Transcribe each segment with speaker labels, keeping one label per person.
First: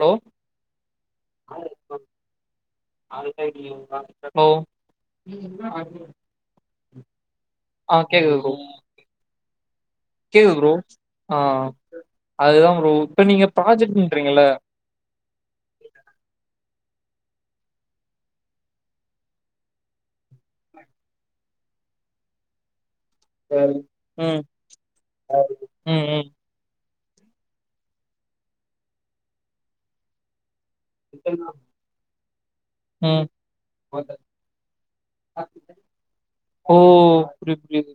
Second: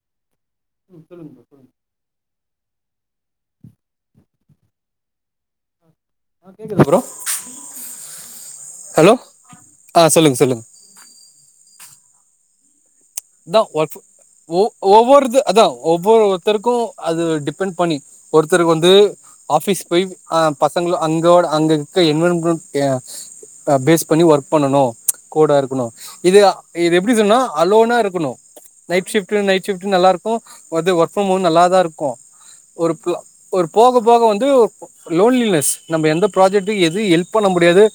Speaker 1: Hello
Speaker 2: ம் சொல்லுங்க bro
Speaker 1: hello
Speaker 2: சொல்லுங்க
Speaker 1: [unintelligible]
Speaker 2: ஆ கேக்குது ப்ரோ
Speaker 1: [unintelligible]
Speaker 2: ஹலோ ஆ சொல்லுங்க
Speaker 1: கேக்குது
Speaker 2: சொல்லுங்க
Speaker 1: ப்ரோ ஆ அதுதாம் ப்ரோ நீங்க
Speaker 2: இந்தா
Speaker 1: ப்ராஜெக்ட்ன்றீங்கல்ல
Speaker 2: [unintelligible] ஒவ்வொருத்து அதா ஒவ்வொருத்தருக்கு அது டிபெண்ட் பண்ணி ஒருத்தருக்கு வந்து ஆஃபிஸ் போய் அ பசங்களு அங்கோட அங்க இக்க [unintelligible] க்யே அ
Speaker 1: ம்
Speaker 2: பேஸ் பண்ணி
Speaker 1: ம்
Speaker 2: ஒர்க் பண்ணணு கோடா இருக்குணு
Speaker 1: ம்
Speaker 2: இதே ஆ இது எப்டி சொன்னா அலோனா இருக்குனு நைட் சிஃப்ட்டு நைட் சிஃப்ட்டு நல்லாருக் கோ வந்து ஒர்க் ஃபிரம் ஓ வந்து நல்லாதா இருக்கு ஒருப்பு
Speaker 1: ம்
Speaker 2: ஒருப் போக போக வந்து லோன்லினஸ் நம்ம எந்த ப்ராஜெக்ட
Speaker 1: ஓ
Speaker 2: எது ஹெல்ப் பண்ண
Speaker 1: புரிது
Speaker 2: முடியாது
Speaker 1: புரிது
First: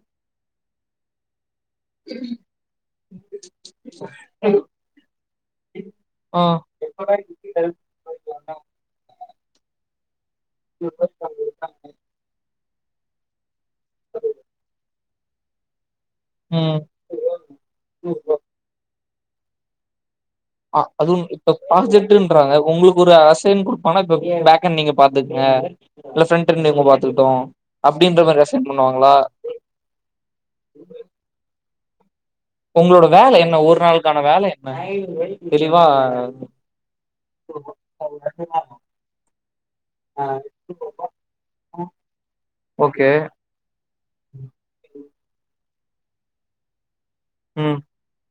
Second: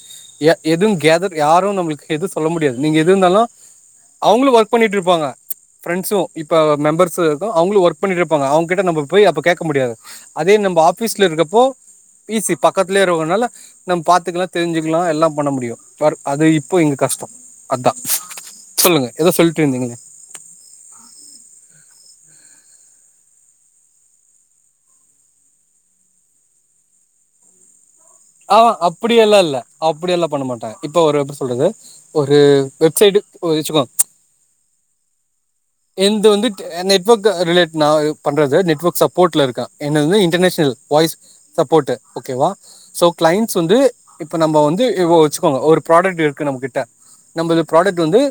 Speaker 2: எ எதுங் கேதர் யாரு நம்ளுக்கு எது சொல்ல முடியாது நீங்க எது இந்தாலு அவுங்ளு ஒர்க் பண்ணிட்ருப் ஃபிரெண்ட்ஸ்சு
Speaker 1: ஆ
Speaker 2: இப்ப மெம்பர்ஸ்சு கு அவுங்ளு ஒர்க் பண்ணிட்ருப்பாங்க அவுங்கிட்ட நம்ம போய் அப்ப கேக்க முடியாது அதே நம்ம ஆஃபீஸ்ல இருக்கப்போ ஈசி பக்கத்லியே இருக்கனால நம்ம பாத்துக்லா தெரிஞ்சுக்லா எல்லாம் பண்ண முடியு வர் அது இப்போ இங்க கஷ்டோ அத்தா
Speaker 1: ம்
Speaker 2: சொல்லுங்க எதோ சொல்ட்ருந்தீங்க இங்க
Speaker 1: ஆ அதுன் இப்ப பாத்துட் ருன்றாங்க உங்குளுக்கு ஒரு அசைன் குடுப்பானா இப்ப பேக்கென் நீங்க பாத்துகங்க இல்ல ஃபிரெண்ட்டர் நேம பாத்துகுட்டு அப்டின்ற மேர் ரெசன் பண்ணுவாங்களா
Speaker 2: அப்டியெல்லா பண்ண மாட்டாங்க இப்ப ஒரு எப்டி சொல்றது ஒரு
Speaker 1: உங்களோட
Speaker 2: வெப்சைடு
Speaker 1: வேல என்ன ஒரு
Speaker 2: வச்சுக்கோங்க
Speaker 1: நாளுக்கான வேல என்ன தெளிவா
Speaker 2: எந்து வந்துட் ட்டே நெட்வொர்க் ரிலேட் நா பண்றது நெட்வொர்க் சப்போர்ட்ல இருக்கே என்னது இன்டர்நேஷ்னல் வாய்ஸ் சப்போட்டு ஓகேவா
Speaker 1: ஓகே
Speaker 2: இன்ஸ் வந்து இப்ப நம்ம வந்து ஓ வச்சுக்கோங்க ஒருப் ப்ராடக்ட் இருக்கு நம்மகிட்ட நம்முது
Speaker 1: ம்
Speaker 2: ப்ராடக்ட் வந்து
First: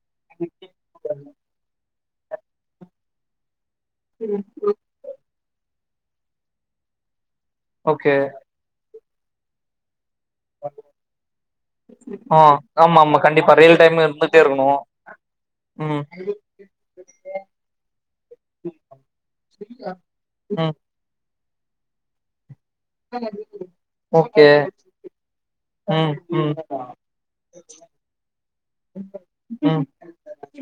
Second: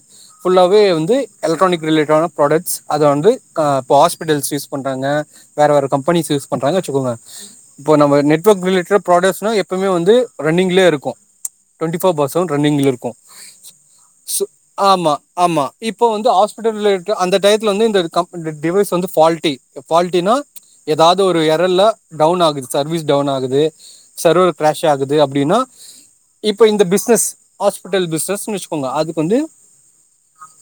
Speaker 2: ஃபுல்லாவே வந்து எலக்ட்ரானிக் ரிலேட்டடான ப்ராடக்ட்ஸ் அத வந்து கா இப்ப ஹாஸ்பிட்டல்ஸ் யூஸ் பண்றாங்க வேற வேற கம்பெனிஸ் யூஸ் பண்றாங்க வச்சுக்கோங்க இப்போ
Speaker 1: ஓகே
Speaker 2: நம்ம நெட் ட்ஒர்க் ரிலேட்டட் ப்ராடக்ட்ஸ்னா எப்பமே வந்து ரன்னிங்லியெ இருக்கு டுவெண்டி ஃபோர் பார்
Speaker 1: ஆ
Speaker 2: செவன் ரன்னிங்ல
Speaker 1: ஆமா
Speaker 2: இருக்கு
Speaker 1: ஆமா கண்டிப்பா ரியல் டைம் இருந்துட்டே இருக்கணு
Speaker 2: ஆமா ஆமா
Speaker 1: ம்
Speaker 2: இப்போ வந்து ஹாஸ்பிட்டல்ல எட்த்த அந்த டயத்துல வந்து இந்த டிவைஸ் வந்து ஃபால்ட்டி ஃபால்ட்டினா
Speaker 1: ம்
Speaker 2: எதாது ஒரு எரல்ல டவுன் ஆகுது சர்வீஸ் டவுன் ஆகுது
Speaker 1: ஓகே
Speaker 2: சர்வர் கிரேஷ் ஆகுது அப்டினா
Speaker 1: ம் ம்
Speaker 2: இப்ப இந்த பிஸ்னஸ் ஹாஸ்பிட்டல் பிஸ்னஸ்னு வெச் கோங்க அதுக்கு வந்து
Speaker 1: ம்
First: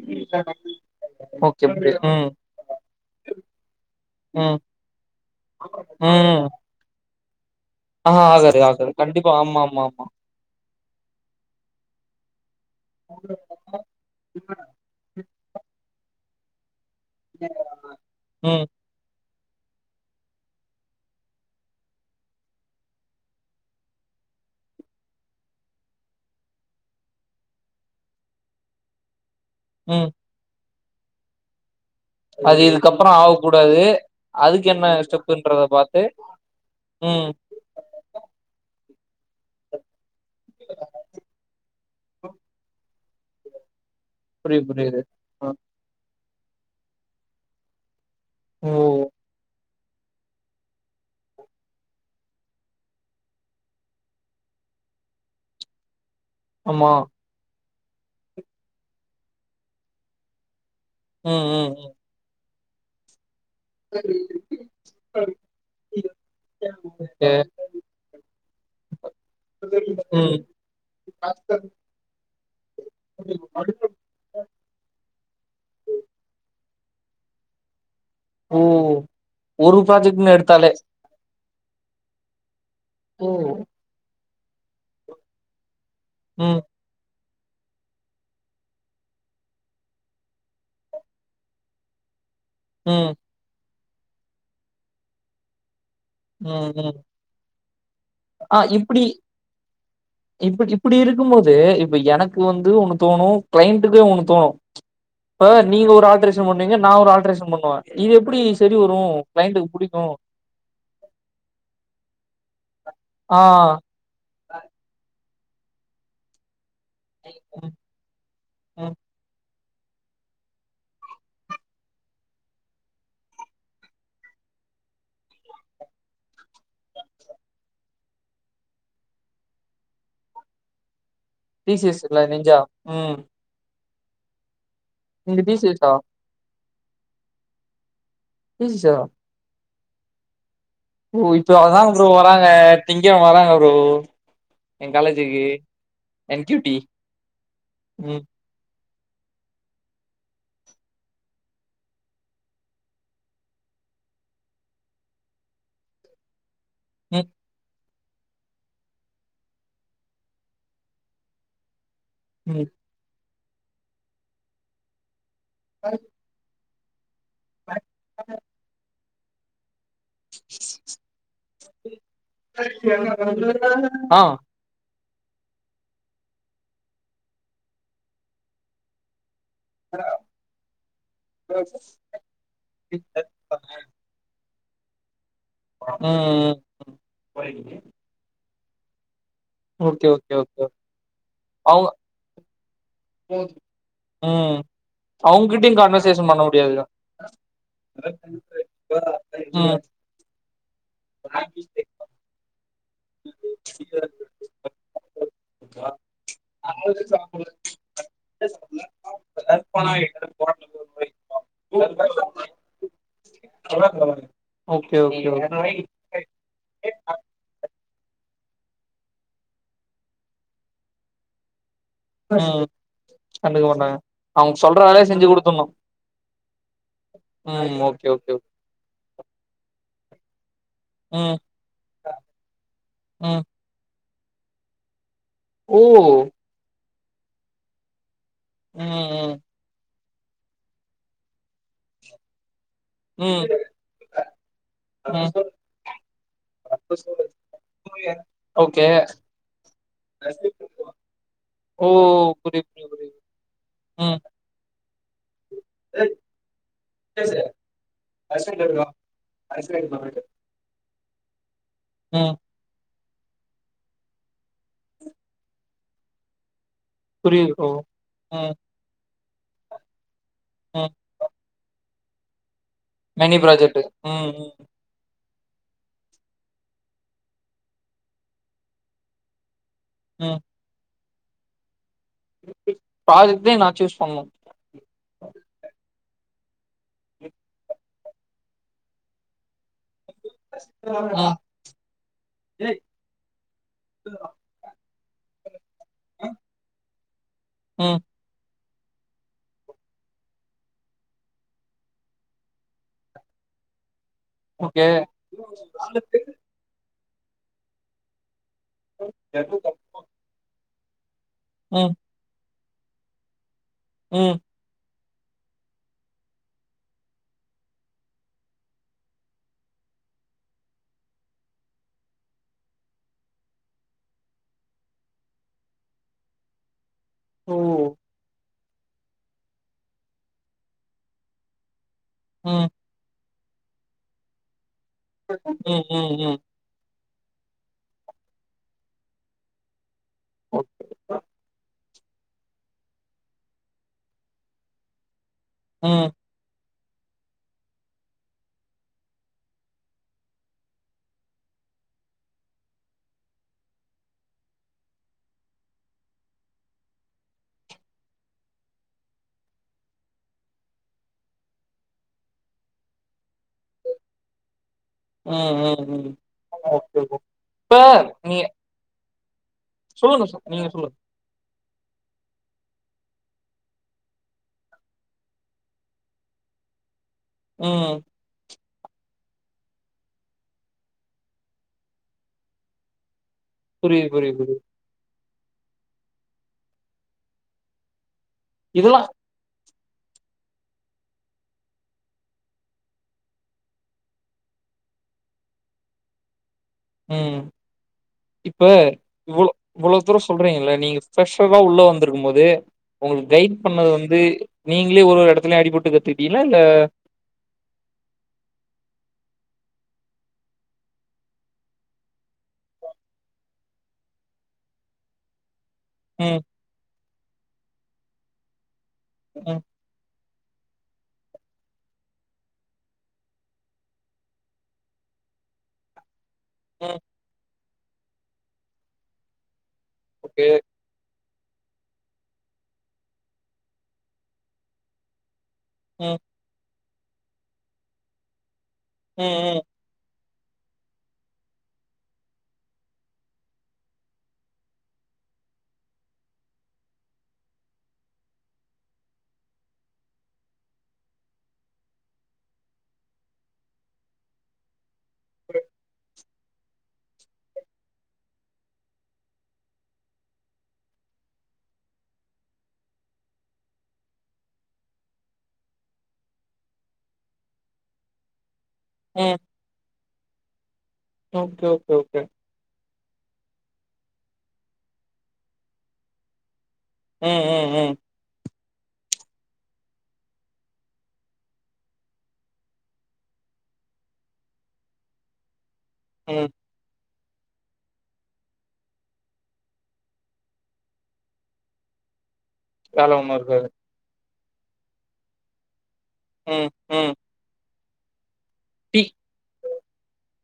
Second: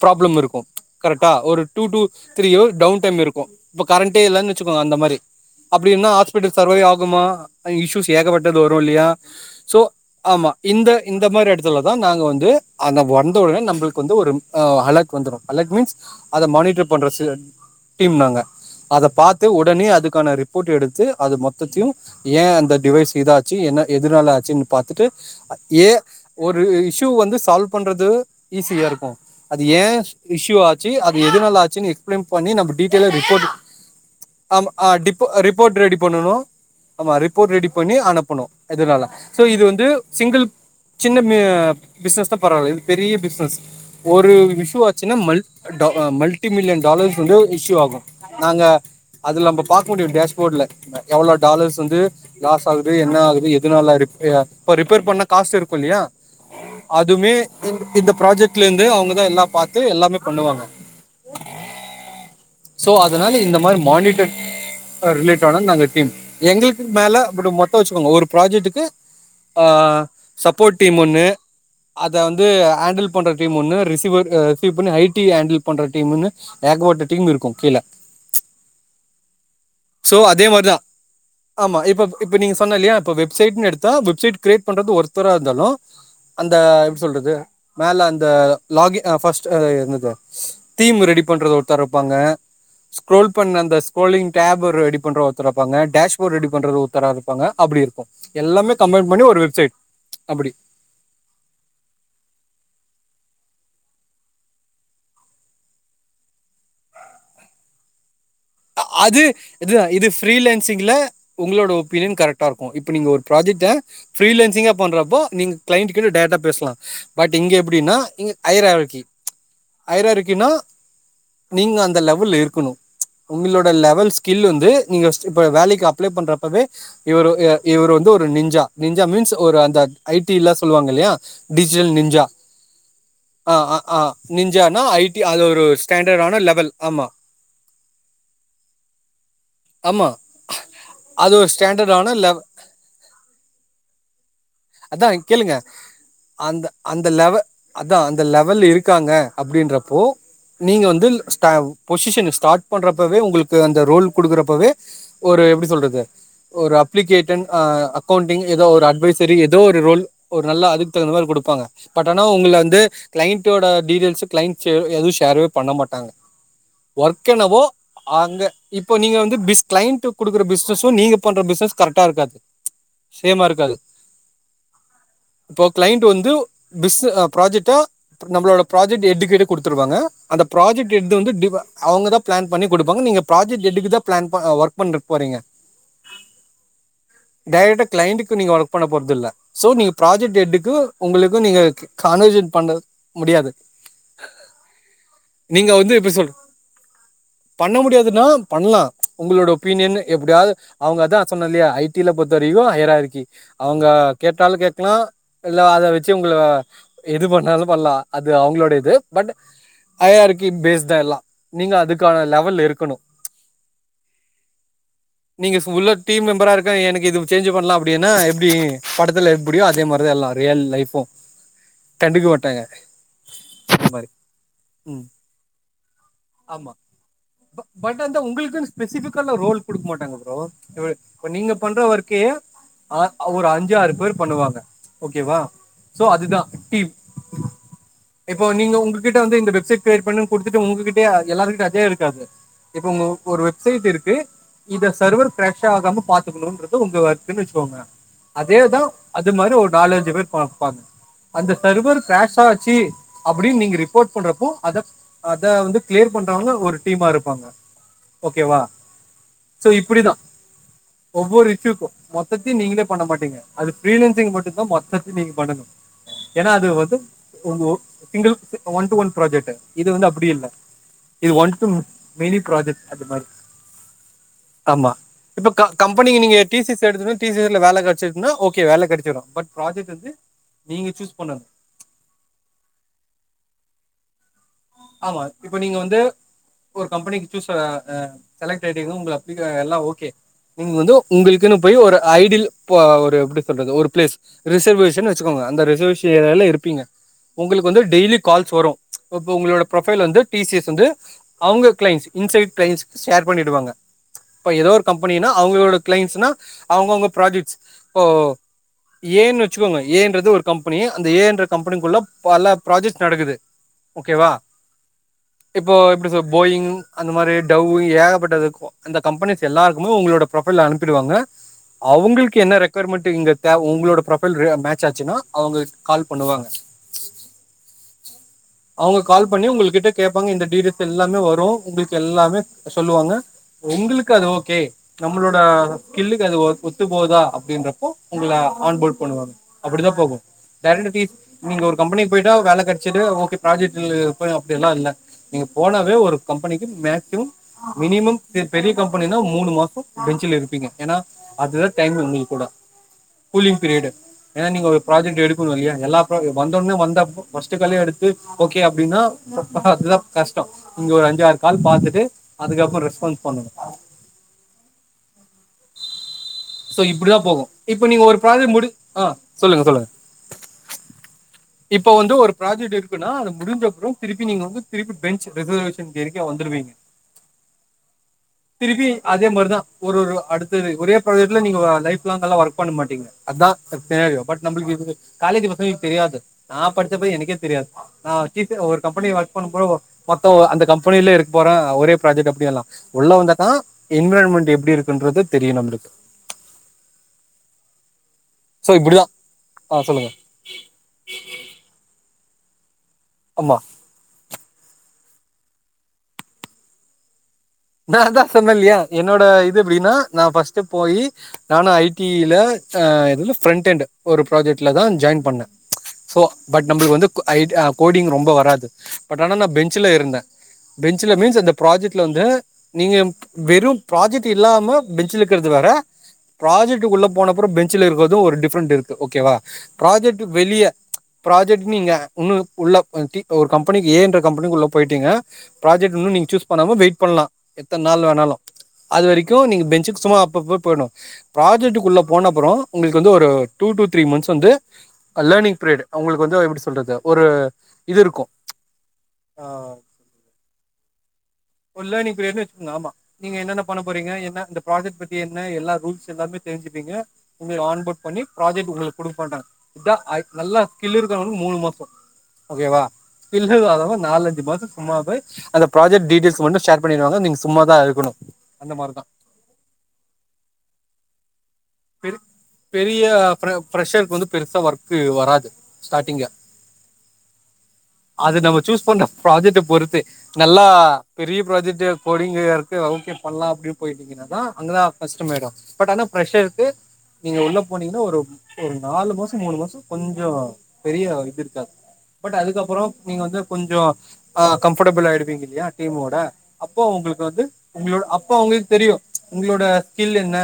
Speaker 2: ப்ராப்ளம் இருக்கு கர்ட்டா ஒரு
Speaker 1: ஓகே
Speaker 2: டூ
Speaker 1: ப்ரோ
Speaker 2: டூ
Speaker 1: ம்
Speaker 2: த்ரீ இயர் டவுன் டைம் இருக்கு இப்ப கரண்டே இல்லன்
Speaker 1: ம்
Speaker 2: வச்சுகோங்க அந்த மாரி அப்டிர்னா
Speaker 1: ம்
Speaker 2: ஹாஸ்பிட்டல் சர்வை ஆகுமா இஸ்யூஸ்
Speaker 1: ஆஹா
Speaker 2: ஏகப்பட்டது
Speaker 1: ஆகாது
Speaker 2: வர் ரு
Speaker 1: ஆகாது
Speaker 2: இல்லியா
Speaker 1: கண்டிப்பா ஆமா
Speaker 2: சோ
Speaker 1: ஆமா
Speaker 2: ஆமா இந்த இந்த மாரி எடத்துலதா நாங்க வந்து அந்த வந்த ஒடனே
Speaker 1: ஆமா
Speaker 2: நம்ள்க்கு வந்து ஒரு அ அலெர்ட் வந்துரு அலெர்ட் மீன்ஸ் அத மானிட்ருப் பண்ற சே டீம் நாங்க
Speaker 1: ம்
Speaker 2: அதப் பாத்து வுடனே அதுக்கான ரிப்போர்ட் எடுத்து அது மொத்தத்யு ஏ அந்த டிவைஸ் இதாச் சி என்ன எதுனால ஆச்சுன் பாத்துட்டு ஏ ஒரு இஷூ வந்து சால்வ் பண்றது ஈஸியாருக்கு அது ஏ
Speaker 1: ம்
Speaker 2: இஷ்யூ ஆச்சி அது எதுனால ஆச்சினு இம்ளிம் பண்ணி
Speaker 1: அது
Speaker 2: நம்ம டீட்டெயிலா
Speaker 1: இதுக்கப்புறோ ஆவக்
Speaker 2: ரிப்போர்ட்டு
Speaker 1: கூடாது அதுக்கு
Speaker 2: ஆம்
Speaker 1: என்ன
Speaker 2: ஆ டிப்போ
Speaker 1: ஸ்டெப்புன்றத
Speaker 2: ரிப்போர்ட்டு
Speaker 1: பாத்து
Speaker 2: ரெடிப் பண்ணனு ஆமா
Speaker 1: ம்
Speaker 2: ரிப்போர்ட் ரெடி பண்ணி அனுப் புனு எதுனால சோ இது வந்து சிங்கிள்ப் சின்ன மி பிஸ்னஸ்தாப் பரவால இது பெரிய பிஸ்னஸ் ஒரு
Speaker 1: புரியுது
Speaker 2: இஸ்சு
Speaker 1: புரியுது
Speaker 2: ஆச்சுனா மல் டவ் அ மல்ட்டி மில்லியன் டாலர்ஸ் வந்து இஷ்யூ ஆகு நாங்க
Speaker 1: ஓ
Speaker 2: அதுலம்பப் பாக் முடியு டேஷ்போட்ல ந எவ்ளோ டாலர்ஸ் வந்து லாஸ் ஆகு து என்னா ஆகுது எதுனால ரிப்ய இப்ப ரிப்பேர் பண்ணா காசு இருக்கு இல்லியா
Speaker 1: ஆமா
Speaker 2: அதுமே இந்து இந்த ப்ராஜெக்ட்ல இந்து அவுங்கதா எல்லா பாத்து எல்லாமே பண்ணுவாங்க.
Speaker 1: ம் ம் ம்.
Speaker 2: சோ அதுனால இந்த மாரி மானிட்டர் அ ரிலேட் ஆன நாங்க டீம் எங்குளுக்கு மேல
Speaker 1: ஓகே
Speaker 2: புடு மொத்த வெச்சுக்கோங் ஒரு ப்ராஜெட்டுக்கு அ அ
Speaker 1: ம்
Speaker 2: சப்போட் டீம் ஒன்னு. அத வந்து ஏண்டில் பண்ற டீம் ஒன்னு ரிசீவர் அ சீவ் பண்ணி ஐ டி ஹேண்டில் பண்ற டீம்ன்னு ஏகப்பட்ட டீம் இருக்கு கீழ.
Speaker 1: ஓ ஒரு ப்ராஜெக்ட்னு எடுத்தாலே
Speaker 2: ஆமா இப்பப் இப்ப நீங்க சொன்ன இல்லியா இப்ப
Speaker 1: ஓ
Speaker 2: வெப்சைட்னு எடுத்தா வெப்சைட் கிரியேட் பண்றது ஒருத்தரா இருந்தாலு அந்த
Speaker 1: ம்
Speaker 2: எப்டி சொல்றது மேல அந்த லாகி அ ஃபஸ்ட் அ என்னது தீம் ரெடி பண்றது ஒருத்தர்ருப்பாங்க.
Speaker 1: ம்
Speaker 2: ஸ்க்ரோல் பண்ண அந்த ஸ்க்ரோலிங் டேப்பர் ரெடி பண்றவ ஒருத்தர் வெப்பாங்க டேஷ்போட் ரெடி
Speaker 1: ம்
Speaker 2: பண்றது ஒ
Speaker 1: ம்
Speaker 2: த்தராருப்பாங்க அப்டி இருக்கு
Speaker 1: ஆ
Speaker 2: எல்லாமே
Speaker 1: இப்டி
Speaker 2: கம்பைன் பண்ணி ஒரு வெப்சைட் அப்பிடி
Speaker 1: இப்டி இப்டி இருக்கும் போது இப்ப எனக்கு வந்து ஒன்னு தோணு கிளைண்ட்டுக்கே ஒன்னு தோணு இப்ப நீங்க ஒரு ஆல்ட்ரேஷன் பண்ணுவீங்க நா ஒரு ஆல்ட்ரேஷன் பண்ணுவே இது எப்டிஸ்
Speaker 2: அ அது இது இது ஃபிரிலேன்சிங்ல உங்ளோட ஒப்பீனியன் கரெக்ட்டாருக்கு இப்ப நீங்க ஒரு
Speaker 1: ஆ
Speaker 2: ப்ராஜெக்ட்ட ஃபிரிலேன்சிங்கா பண்றப்போ நீங்க கிளைண்ட்டுக்குனு டைரக்டா பேசலா. பட் இங்க
Speaker 1: ம்
Speaker 2: எப்டின்னா இங்க ஹையர் ஏவல்
Speaker 1: ம்
Speaker 2: கீ ஹையரார்க்கினா நீங்க அந்த லெவல்ல இருக்குணு. உங்ளோட லெவல் ஸ்கில் வந்து நீங்கஸ்ட் இப்ப வேலைக்கு அப்ளை பண்றப்பவே இவரு எ இவரு வந்து ஒரு நிஞ்சா நிஞ்சா மீன்ஸ் ஒரு அந்தக் ஐ டி ல்லா சொல்லுவாங்க இல்லையா
Speaker 1: T C
Speaker 2: digital
Speaker 1: S
Speaker 2: ninja
Speaker 1: இல்ல நெஞ்சா ம்
Speaker 2: அ அ அ நிஞ்சானா ஐ டி
Speaker 1: நீங்க
Speaker 2: அது ஒரு
Speaker 1: சி எஸ் ஆ
Speaker 2: ஸ்டாண்டடு ஆனா லெவல் ஆமா.
Speaker 1: பீட்ஸா.
Speaker 2: ஆமா.
Speaker 1: ப்ரோ
Speaker 2: அது ஒரு
Speaker 1: இப்ப அதா ப்ரோ
Speaker 2: ஸ்டாண்டர்டான லெவ
Speaker 1: வராங்க திங்கெழம வராங்க ப்ரோ. எ
Speaker 2: அத்தா
Speaker 1: காலேஜுக்கு
Speaker 2: கேளுங்க
Speaker 1: என் கியூ
Speaker 2: அந்த
Speaker 1: டி
Speaker 2: அந்த லெவ அத்தா அந்த
Speaker 1: ம்
Speaker 2: லெவ் வெல்ல இருக்காங்க அப்டின்றப்போ நீங்க வந்து ல் ஸ்டவ் பொசிஷன ஸ்டாட் பண்றப்பவே உங்குளுக்கு அந்த ரோல் குடுக்குறப்பவே ஒரு எப்டி சொல்றது ஒரு அப்
Speaker 1: ம்
Speaker 2: ப்ளிகேட்டன் அ அக்கெளண்டிங் எதோ ஒரு அட்வைசரி எதோ ஒரு ரோல் ஒரு நல்லா அதுக்கு தகுந்த மாரி குடுப்பாங்க. பட் ஆனா உங்கள
Speaker 1: ம்
Speaker 2: வந்து கிளைண்ட்டோட டீடெய்ல்ஸ் கிளைண்ட் ஃபே எதுவு ஷேர்வே பண்ண மாட்டாங்க ஒர்க் என்னவோ அங்க இப்ப நீங்க வந்து பிஸ் கிளைண்ட்டு குடுக்கற பிசினஸு நீங்க பண்ற பிசினஸ் கரெக்ட்டா இருக்காது சேமா இருக்காது.
Speaker 1: ஆ.
Speaker 2: இப்போ கிளைண்ட்டு வந்து பிஸ்ஸு அ ப்ராஜெட்ட ப்ர் நம்ப்ளோட ப்ராஜெட் எட் கிட்ட குடுத்துருவாங்க அந்த ப்ராஜெக்ட் எட்த வந்து டிவ அவுங்க தா பிளான் பண்ணி குடுப்பாங்க நீங்க ப்ராஜெட் எட்டுக்கு தா பிளான் ப அ ஒர்க் பண்றக் போறீங்க.
Speaker 1: ம் ம்
Speaker 2: டைரக்ட்டா கிளைண்ட்டுக்கு நீங்க ஒர்க் பண்ண போற்தில்ல. சோ நீங்க
Speaker 1: ஓகே ஓகே
Speaker 2: ப்ராஜெட்
Speaker 1: ஓகே
Speaker 2: எட்டுக்கு உங்குளுக்கு நீங்க க்
Speaker 1: அவங்க
Speaker 2: கானுவஷேட் பண்றக் முடியாது.
Speaker 1: ம்
Speaker 2: நீங்க
Speaker 1: அவுங்கிட்டியு
Speaker 2: வந்து எப்படி சொல்றது
Speaker 1: கான்வர்சேஷன் பண்ண முடியாதுடா.
Speaker 2: பண்ண முடியாதுன்னா பண்லா உங்களோட
Speaker 1: ம்
Speaker 2: ஒப்பீன்யன்னு எப்டியாவ்து அவுங்க அதா சொன்னல்லியா ஐ டி ல பொறுத்த வரைக்கு அயரா இருக்கி அவங்க கேட்டாலு கேக்கலா இல்ல அத வெச்சி உங்கள எது பண்ணாலு பண்லா அது அவங்களோட இது பட்டு ஐ ஆறக்கி பேஸ் தா எல்லா நீங்க அதுக்கான லெவல் இருக்கணு
Speaker 1: சொல்லுங் ப்ரோ நீங்க எத்தன மணிக்கி
Speaker 2: ப டீம் மெம்பரா இருக்கே எனக் இது சேஞ்சு பண்லா அப்டின்னா எப் டி படத்துல எப்பிடியோ அதே மாரிதா எல்லா ரியல் லைஃபு
Speaker 1: ம் கண்டுக்க
Speaker 2: அந்த
Speaker 1: மாட்டாங்க
Speaker 2: மாதிரி
Speaker 1: அவுங் சொல்ற வேலைய
Speaker 2: ம்
Speaker 1: செஞ்சு குடுத்தர்ணு
Speaker 2: ஆமா ப பட்
Speaker 1: ஓகே
Speaker 2: அந்த
Speaker 1: ஓகே ஓகே
Speaker 2: உங்களுக்குன் ஸ்பெசிஃபிக்காலா ரோல் குடுக் மாட்டாங்க ப்ரோ இவுரு இப்ப
Speaker 1: ம்
Speaker 2: நீங்க பண்ற ஒர்க் கே அ
Speaker 1: ம்
Speaker 2: அவுரா அஞ்சு ஆறு பேர் பண்ணுவாங்க ஓகேவா
Speaker 1: ஓ
Speaker 2: சோ அதுதா டீம் இப்போ நீங்க உங்ககிட்ட
Speaker 1: ம் ம்
Speaker 2: வந்து இந்த வெப்சைட் க்ரியேட் பண்ணு குடுத்துட்டு உங்ககிட்டயே எல்லாருகிட்ட அதே இருக்காது இப்ப உங்கு ஒரு
Speaker 1: ம்
Speaker 2: வெப்சைட் இருக்கு இத சருவர்
Speaker 1: ம்
Speaker 2: க்ரெஷ் ஆகாம பாத்துக்கணுன்றது உங்க ஒர்க்குன் வெச்சுக்கோங்க அதேதா
Speaker 1: ஓகே
Speaker 2: அது மாரி ஒரு நாலஞ்சு பேர் பாப்பாங் அந்த
Speaker 1: ஓ
Speaker 2: சருவர் க்ராஷ்
Speaker 1: புரியுது
Speaker 2: ஆச்சு
Speaker 1: புரியுது புரியுது
Speaker 2: அப்டின் நீங்க ரிப்போர்ட்
Speaker 1: ம்
Speaker 2: பண்றப்போ அத அத வந்து க்ளியர் பண்றவங்க ஒரு டீமா இருப்பாங்க ஓகேவா சோ இப்பிடிதா ஒவ்வொரு இஷ்யூக்கு
Speaker 1: ம்
Speaker 2: மொத்தத்தி நீங்களே பண்ண மாட்டீங்க அது ஃப்ரீலன்சிங் மட்டுந்தா மொத்தத்தி நீங்க பண்ணனு ஏனா அது வந்து
Speaker 1: புரியுது
Speaker 2: ஒன்
Speaker 1: ப்ரோ
Speaker 2: ஓ சிங்கிள்
Speaker 1: ம்
Speaker 2: say one two one project இது வந்து அப்பிடி இல்ல
Speaker 1: ம்
Speaker 2: இது ஒன் டூ மெனி ப்ராஜெக்ட் அது மாதிரி
Speaker 1: மெனி ப்ராஜெக்ட்டு ம் ம்
Speaker 2: ஆமா இப்ப க கம்பெனிக்கு நீங்க டி சி எஸ் எடுத்துட்டு வந் டி சி எஸ் ல வேல கெட்ச்சிர்க்னா ஓகே வேல கெடச்சிரு பட் ப்ராஜெக்ட் வந்து
Speaker 1: ம்
Speaker 2: நீங்க சூஸ் பண்ணனு
Speaker 1: ப்ராஜெக்ட்டே நா சூஸ் பண்ணு
Speaker 2: ஆமா இப்ப நீங்க வந்து ஒரு கம்பெனிக்கு சூஸ்ஸரா அ செலக்ட் ஆய்ட்டீங்னா உங்கள அப்ளிகே எல்லா ஓ கே நீங்க வந்து
Speaker 1: ம்
Speaker 2: உங்குள்க்குன்னு போய் ஒரு ஐடில் போ ஒரு எப்டி சொல்றது ஒரு பிளேஸ் ரிசர்வேஷன் வெச்சுக்கோங்க அந்த ரிசர்வேஷ ஏரியால இருப்பீங்க உங்களுக் வந்து
Speaker 1: ம்
Speaker 2: டெய்லி கால்ஸ் வரு இப்ப உங்ளோட ப்ரொஃபைல் வந்து டி சி எஸ் வந்து அவங்க கிளைன்ஸ் இன்சைட் கிளைன்ஸ்க்கு ஷேர் பண்ணிடுவாங்க இப்ப எதோ ஒரு
Speaker 1: ஓகே
Speaker 2: கம்பெனினா அவுங்களோட கிளைண்ட்ஸ்ன்னா அவுங்கவுங்க ப்ராஜெக்ட்ஸ் போ ஏ ன்னு வச்சுக்கோங்க ஏ ன்றது ஒரு கம்பெனி அந்த ஏ ன்ற
Speaker 1: ம்
Speaker 2: கம்பெனிக்குள்ள பல ப்ராஜெக்ட்ஸ் நடக்குது ஓகேவா
Speaker 1: ம்
Speaker 2: இப்போ எப்டி சொ போயிங் அந்த மாரி டவ்வு ஏகப்பட்டது அந்த கம்பெனிஸ் எல்லார்க்குமே உங்ளோட ப்ரொஃபைல அனுப்பிடுவாங்க அவுங்கள்க்கு என்ன ரெக்கொயர்மெண்ட்டு இங்க தேவ உங்ளோட ப்ரொஃபைல் ரே மேட்ச் ஆச்சுன்னா அவுங்க கால் பண்ணுவாங்க
Speaker 1: ஓ
Speaker 2: அவங்க கால் பண்ணி உங்கள் கிட்ட கேப்பாங்க இந்த டீடெய்ல்ஸ் எல்லாமே வரு உங்கள்க் எல்லாமே
Speaker 1: ம்
Speaker 2: அ சொல்லுவாங்க உங்குளுக்கு அது ஓகே நம்மளோட
Speaker 1: ம் ம்
Speaker 2: ஸ்கில்லுக்கு அது
Speaker 1: ம்
Speaker 2: ஓ ஒத் து போதா அப்டின்றப்போ உங்கள ஆன்போல் பண்ணுவாங்க அப்பிடி தா போகு
Speaker 1: ஓகே
Speaker 2: டேலண்டடீஸ் நீங்க ஒரு கம்பெனிக்கு போயிட்டா வேல கிடிச்சிட்டு ஓகே ப்ராஜெக்ட் இரு அப்டி எல்லா இல்ல நீங்க போனாவே
Speaker 1: ம்
Speaker 2: ஒரு கம்பெனிக்கு மேக்சிமம் மினிமம் பெரிய கம்பெனினா மூணு மாச பெஞ்சல இருப்பீங்க ஏன்னா அதுதா டைம் உங்களுக்கு கூட கூலிங் பீரியடு ஏன்னா நீங்க ஒரு ப்ராஜட் எடுக்கணு இல்லயா எல்லா ப்ரோ வந்தடனே வந்தப்ப ஃபர்ஸ்ட் காலே வாங்க எடு ஓகே அப்டின்னா ஆப் அதுதா கஷ்ட இங்க ஒரு அஞ்சு ஆறு கால் பாத்துட்டு அதுக்கப்பற ரெஸ்பான்ஸ் பண்ணனு
Speaker 1: ம் ம் ம்
Speaker 2: சோ
Speaker 1: ஓகே
Speaker 2: இப்படிதா
Speaker 1: ஓகே.
Speaker 2: போகு இப்ப நீங்க ஒரு ப்ராஜெட் ஆ சொல்லுங்க சொல்லுங்க
Speaker 1: சொல்லுங்க சார் நீங்க சொல்லுங்க
Speaker 2: இப்ப வந்து ஒரு ப்ராஜெக்ட் இருக்குன்னா அத முடிஞ்ச அப்பற திருப்பி நீங்க வந்து திருப்பி பெஞ்ச் ரிசர்வேஷன் தியரிக்கே வந்துடுவீங்க
Speaker 1: ம்
Speaker 2: திருப்பி அதே மாரிதா ஒரு ஒரு அடுத்த ஒரே [unintelligible] நீங்க லைப் லாங் ஒர்க் பண்ண மாட்டீங்க அதா
Speaker 1: புரியுது புரியுது
Speaker 2: பட்
Speaker 1: புரியுது
Speaker 2: நம்ளுக்கு காலேஜ் படிச்சப்பா எனக்கு தெரியாது நா படிச்சப எனக்கே தெரியாது நா [unintelligible] ஒரு
Speaker 1: இதெல்லா
Speaker 2: கம்பெனி வாழ்க் ப்ரோ மொத்தம் அந்த கம்பெனில இருக்க போற ஒரே ப்ராஜெக்ட் அப்டிய எல்லா உள்ள வந்தாதா என்விரான்மெண்ட் எப்டி இருக்குன்றது தெரியும் நம்மளுக்கு
Speaker 1: உம் இப்ப
Speaker 2: ஸோ இப்படிதான்
Speaker 1: இவ்ளோ
Speaker 2: ஆ
Speaker 1: இவ்ளோ
Speaker 2: சொல்லுங்க
Speaker 1: துருசு சொல்றீங்க நீங்க ப்ரஷர் தா உள்ள வந்திருக்கும் போது உங்களுக்கு கைட்
Speaker 2: ஆமா
Speaker 1: பண்ணது வந்து நீங்களே ஒரு ஒரு இடத்துலயு அடிபட்டுக்கிட்டீங்களா இல்ல
Speaker 2: நா தா சொன்ன இல்லயா என்னோட இது எப்படின்னா நா ஃபர்ஸ்ட் போய் நானு ஐ டில அ இது பிரண்ட்ண்ட் ஒரு ப்ராஜெக்ட்ல தா ஜாயின் பண்ண சோ
Speaker 1: ம்
Speaker 2: பட் நம்மளுக்கு வந்து ஐ கோடிங் ரொம்ப வராது பட் ஆனா நான்
Speaker 1: ம்
Speaker 2: பென்ச்சுல இருந்த பெஞ்சுல மீன்ஸ் அந்த ப்ராஜெக்ட்ல வந்து நீங்க வெறும் ப்ராஜெக்ட் இல்லாம பெஞ்சல இருக்கிறது வேற ப்ராஜெக்ட்
Speaker 1: ம்
Speaker 2: உள்ள போனப்பர பெஞ்சல இருக்கதும் ஒரு டிஃப்ரன்ட் இருக்குது ஓகேவ ப்ராஜெக்ட்
Speaker 1: ஓகே
Speaker 2: வெளிய ப்ராஜெக்ட் நீங்க இன்னு உள்ள ஒரு கம்பெனிக்கு ஏன்ற கம்பெனிக்கு உள்ள போயிட்டீங்க ப்ராஜெக்ட்ன்னும்
Speaker 1: ம்
Speaker 2: நீங்க சூஸ் பண்ணாம வெயிட் பண்ணலா எத்தன நாள் வேணாலு அது
Speaker 1: ம்
Speaker 2: வரைக்கும்
Speaker 1: ம்
Speaker 2: நீங்க பெஞ்சுக்கு சும்மா [unintelligible] ப்ராஜெக்டக்குள்ள போன அப்பற உங்களுக்கு வந்து ஒரு டூ டு த்ரீ மந்த்ஸ் வந்து லர்னிங் பீரியட் உங்களுக்கு வந்து எப்டி சொல்றது ஒரு இது இருக்கும் அஹ ஒரு லேர்னிங் பிரியட் வச்சுக்கங்க ஆமா நீங்க என்னென்ன பண்ண போறீங்க என்ன இந்த ப்ராஜெக்ட் பத்தி என்ன எல்லா ரூல்ஸ் எல்லாமே தெரிஞ்சுப்பீங்க உங்க ஆன்போ்ட் பண்ணி ப்ராஜெக்ட் உங்களுக்கு கொடுக்க மாட்டாங்க இத நல்லா ஸ்கில் இருக்கவங்களுக்கு மூணு மாச ஓகேவா ஸ்க்கில்லு இல்லாதவங்க நாலஞ்சு மாச சும்மாவே அந்த ப்ராஜெக்ட் டிட்டியல்ஸ் வந்து ஷேர் பண்ணிருவாங்க நீங்க சும்மாதா இருக்கணு அந்த மாறி தா
Speaker 1: ம் ஓகே ஓகே
Speaker 2: பெரு
Speaker 1: ஓகே
Speaker 2: பெரிய ஃபிரஷருக்கு வந்து பெருசா ஒர்க் வராது ஸ்டாடிங்
Speaker 1: ம் ம் ம்
Speaker 2: அது நம்ம சூஸ் பண்ற ப்ராஜெக்ட பொறுத்து நல்லா பெரிய ப்ராஜெக்ட் கோடிங்கா இருக்கு ஓகே பண்ணலா அப்டினு போயிட்ருக்கு தா அங்கதா ஃபஸ்ட் மேடோ பட் ஆனா ஃபிரஷர்
Speaker 1: ம்
Speaker 2: நீங்க உள்ள போன்னிகண்ணா ஒரு ஒரு நாலு மாச மூணு மாச கொஞ்ச பெரிய இது இருக்காது பட் அதுக்குப்ப பறோ
Speaker 1: வேல
Speaker 2: நீங்க
Speaker 1: ஒண்ணு
Speaker 2: வந்து
Speaker 1: இருக்காது
Speaker 2: கொஞ்சொ ஆஹ கம்ஃபர்டபிள் ஆயிடுவீங்க இல்லயா டீமோட
Speaker 1: ம்
Speaker 2: அப்போ
Speaker 1: ம்
Speaker 2: ஓங்ளுக்கு அப்ப வந்து உங்களோட அப்ப அவுங்ளுக்கு தெரியு
Speaker 1: டீ
Speaker 2: உங்களோட ஸ்கில் என்ன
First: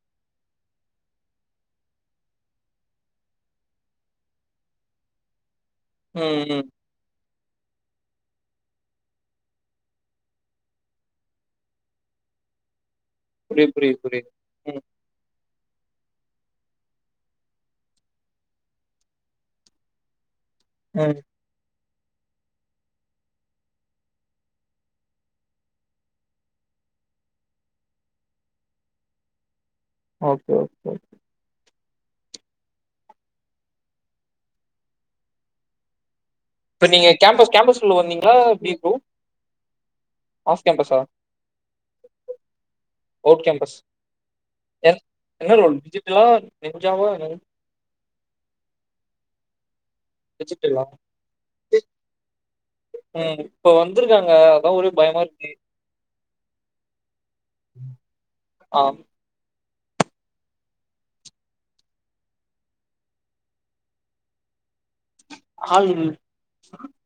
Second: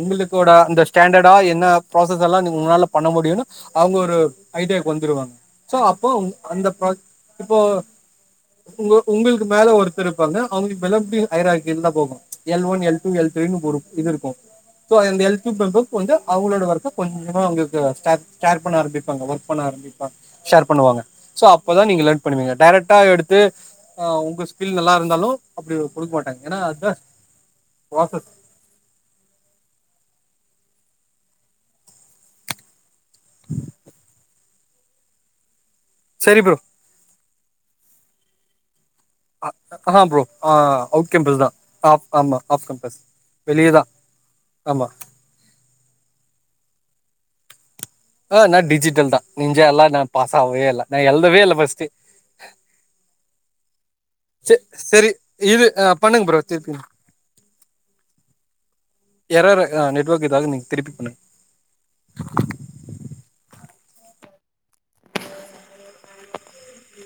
Speaker 2: உங்களுக [unintelligible] இந்த ஸ்டாண்டர்டா என்ன புராசஸ் எல்லா நீ உங்களால பண்ண முடியுனு அவங்க ஒரு ஐடியாக்கு வந்துருவாங்க சோ அப்போ உங்
Speaker 1: ம் ம்
Speaker 2: அந்த [unintelligible] இப்போ உங்க உங்களுக்கு மேல ஒருத்தர் இருப்பாங்க அவங்க [unintelligible] தா போகு L one L two L த்ரீனு
Speaker 1: புரியுது
Speaker 2: ஒரு
Speaker 1: புரியுது
Speaker 2: இது
Speaker 1: புரியுது
Speaker 2: இருக்கும்
Speaker 1: ம்
Speaker 2: சோ இந்த எல் டூ மெம்பர் வந்து அவங்களோட ஒர்க்க கொஞ்சமா அங்க இருக்க ஸ்டாப் ஷேர் பண்ண ஆரம்பிப்பாங்க ஒர்க் பண்ண ஆரம்பிப்பாங்க ஷேர் பண்ணுவாங்க
Speaker 1: ம்
Speaker 2: சோ அப் அப்பதா நீங்க லேர்ன் பண்ணுவீங்க டெரெக்டா எடுத்து ஆ உங்க ஸ்கில் நல்லா இருந்தாலு அப்டி குடுக்க மாட்டாங்க ஏன்னா அத்தா புராசஸ்
Speaker 1: ஓகே ஓகே
Speaker 2: செரி ப்ரோ
Speaker 1: இப்ப நீங்க கேம்பஸ் கேம்பஸ்குள்ள வந்தீங்ளா எப்டி ப்ரோ
Speaker 2: ஆஹா ப்ரோ ஆ
Speaker 1: ஆஃப் கேம்பஸா
Speaker 2: அவுட் கேம்பஸ் தா ஆஃப் ஆமா ஆஃப் கேம்பஸ்
Speaker 1: அவுட் கேம்பஸ்
Speaker 2: வெளியதா ஆமா
Speaker 1: என் என்ன ரோல் டிஜிட்டலா நின்ஜாவா என்னது
Speaker 2: ஆ நா டிஜிட்டல் தா நின்ஜாலா நா பாஸ் ஆகவே இல்ல
Speaker 1: டிஜிட்டலா
Speaker 2: நா எழுதவே இல்ல ஃபஸ்ட்டு
Speaker 1: ம் இப்ப வந்திருக்காங்க
Speaker 2: சே
Speaker 1: அதா ஒரே
Speaker 2: செரி
Speaker 1: பயமா இருக்கு
Speaker 2: இது ஆ பண்ணுங்க ப்ரோ திருப்பி
Speaker 1: ஆ
Speaker 2: எரர் ஆ நெட்வொர்க் இதாகு நீங்க திருப்பி பண்ணுங்க
Speaker 1: ஆள் இல்ல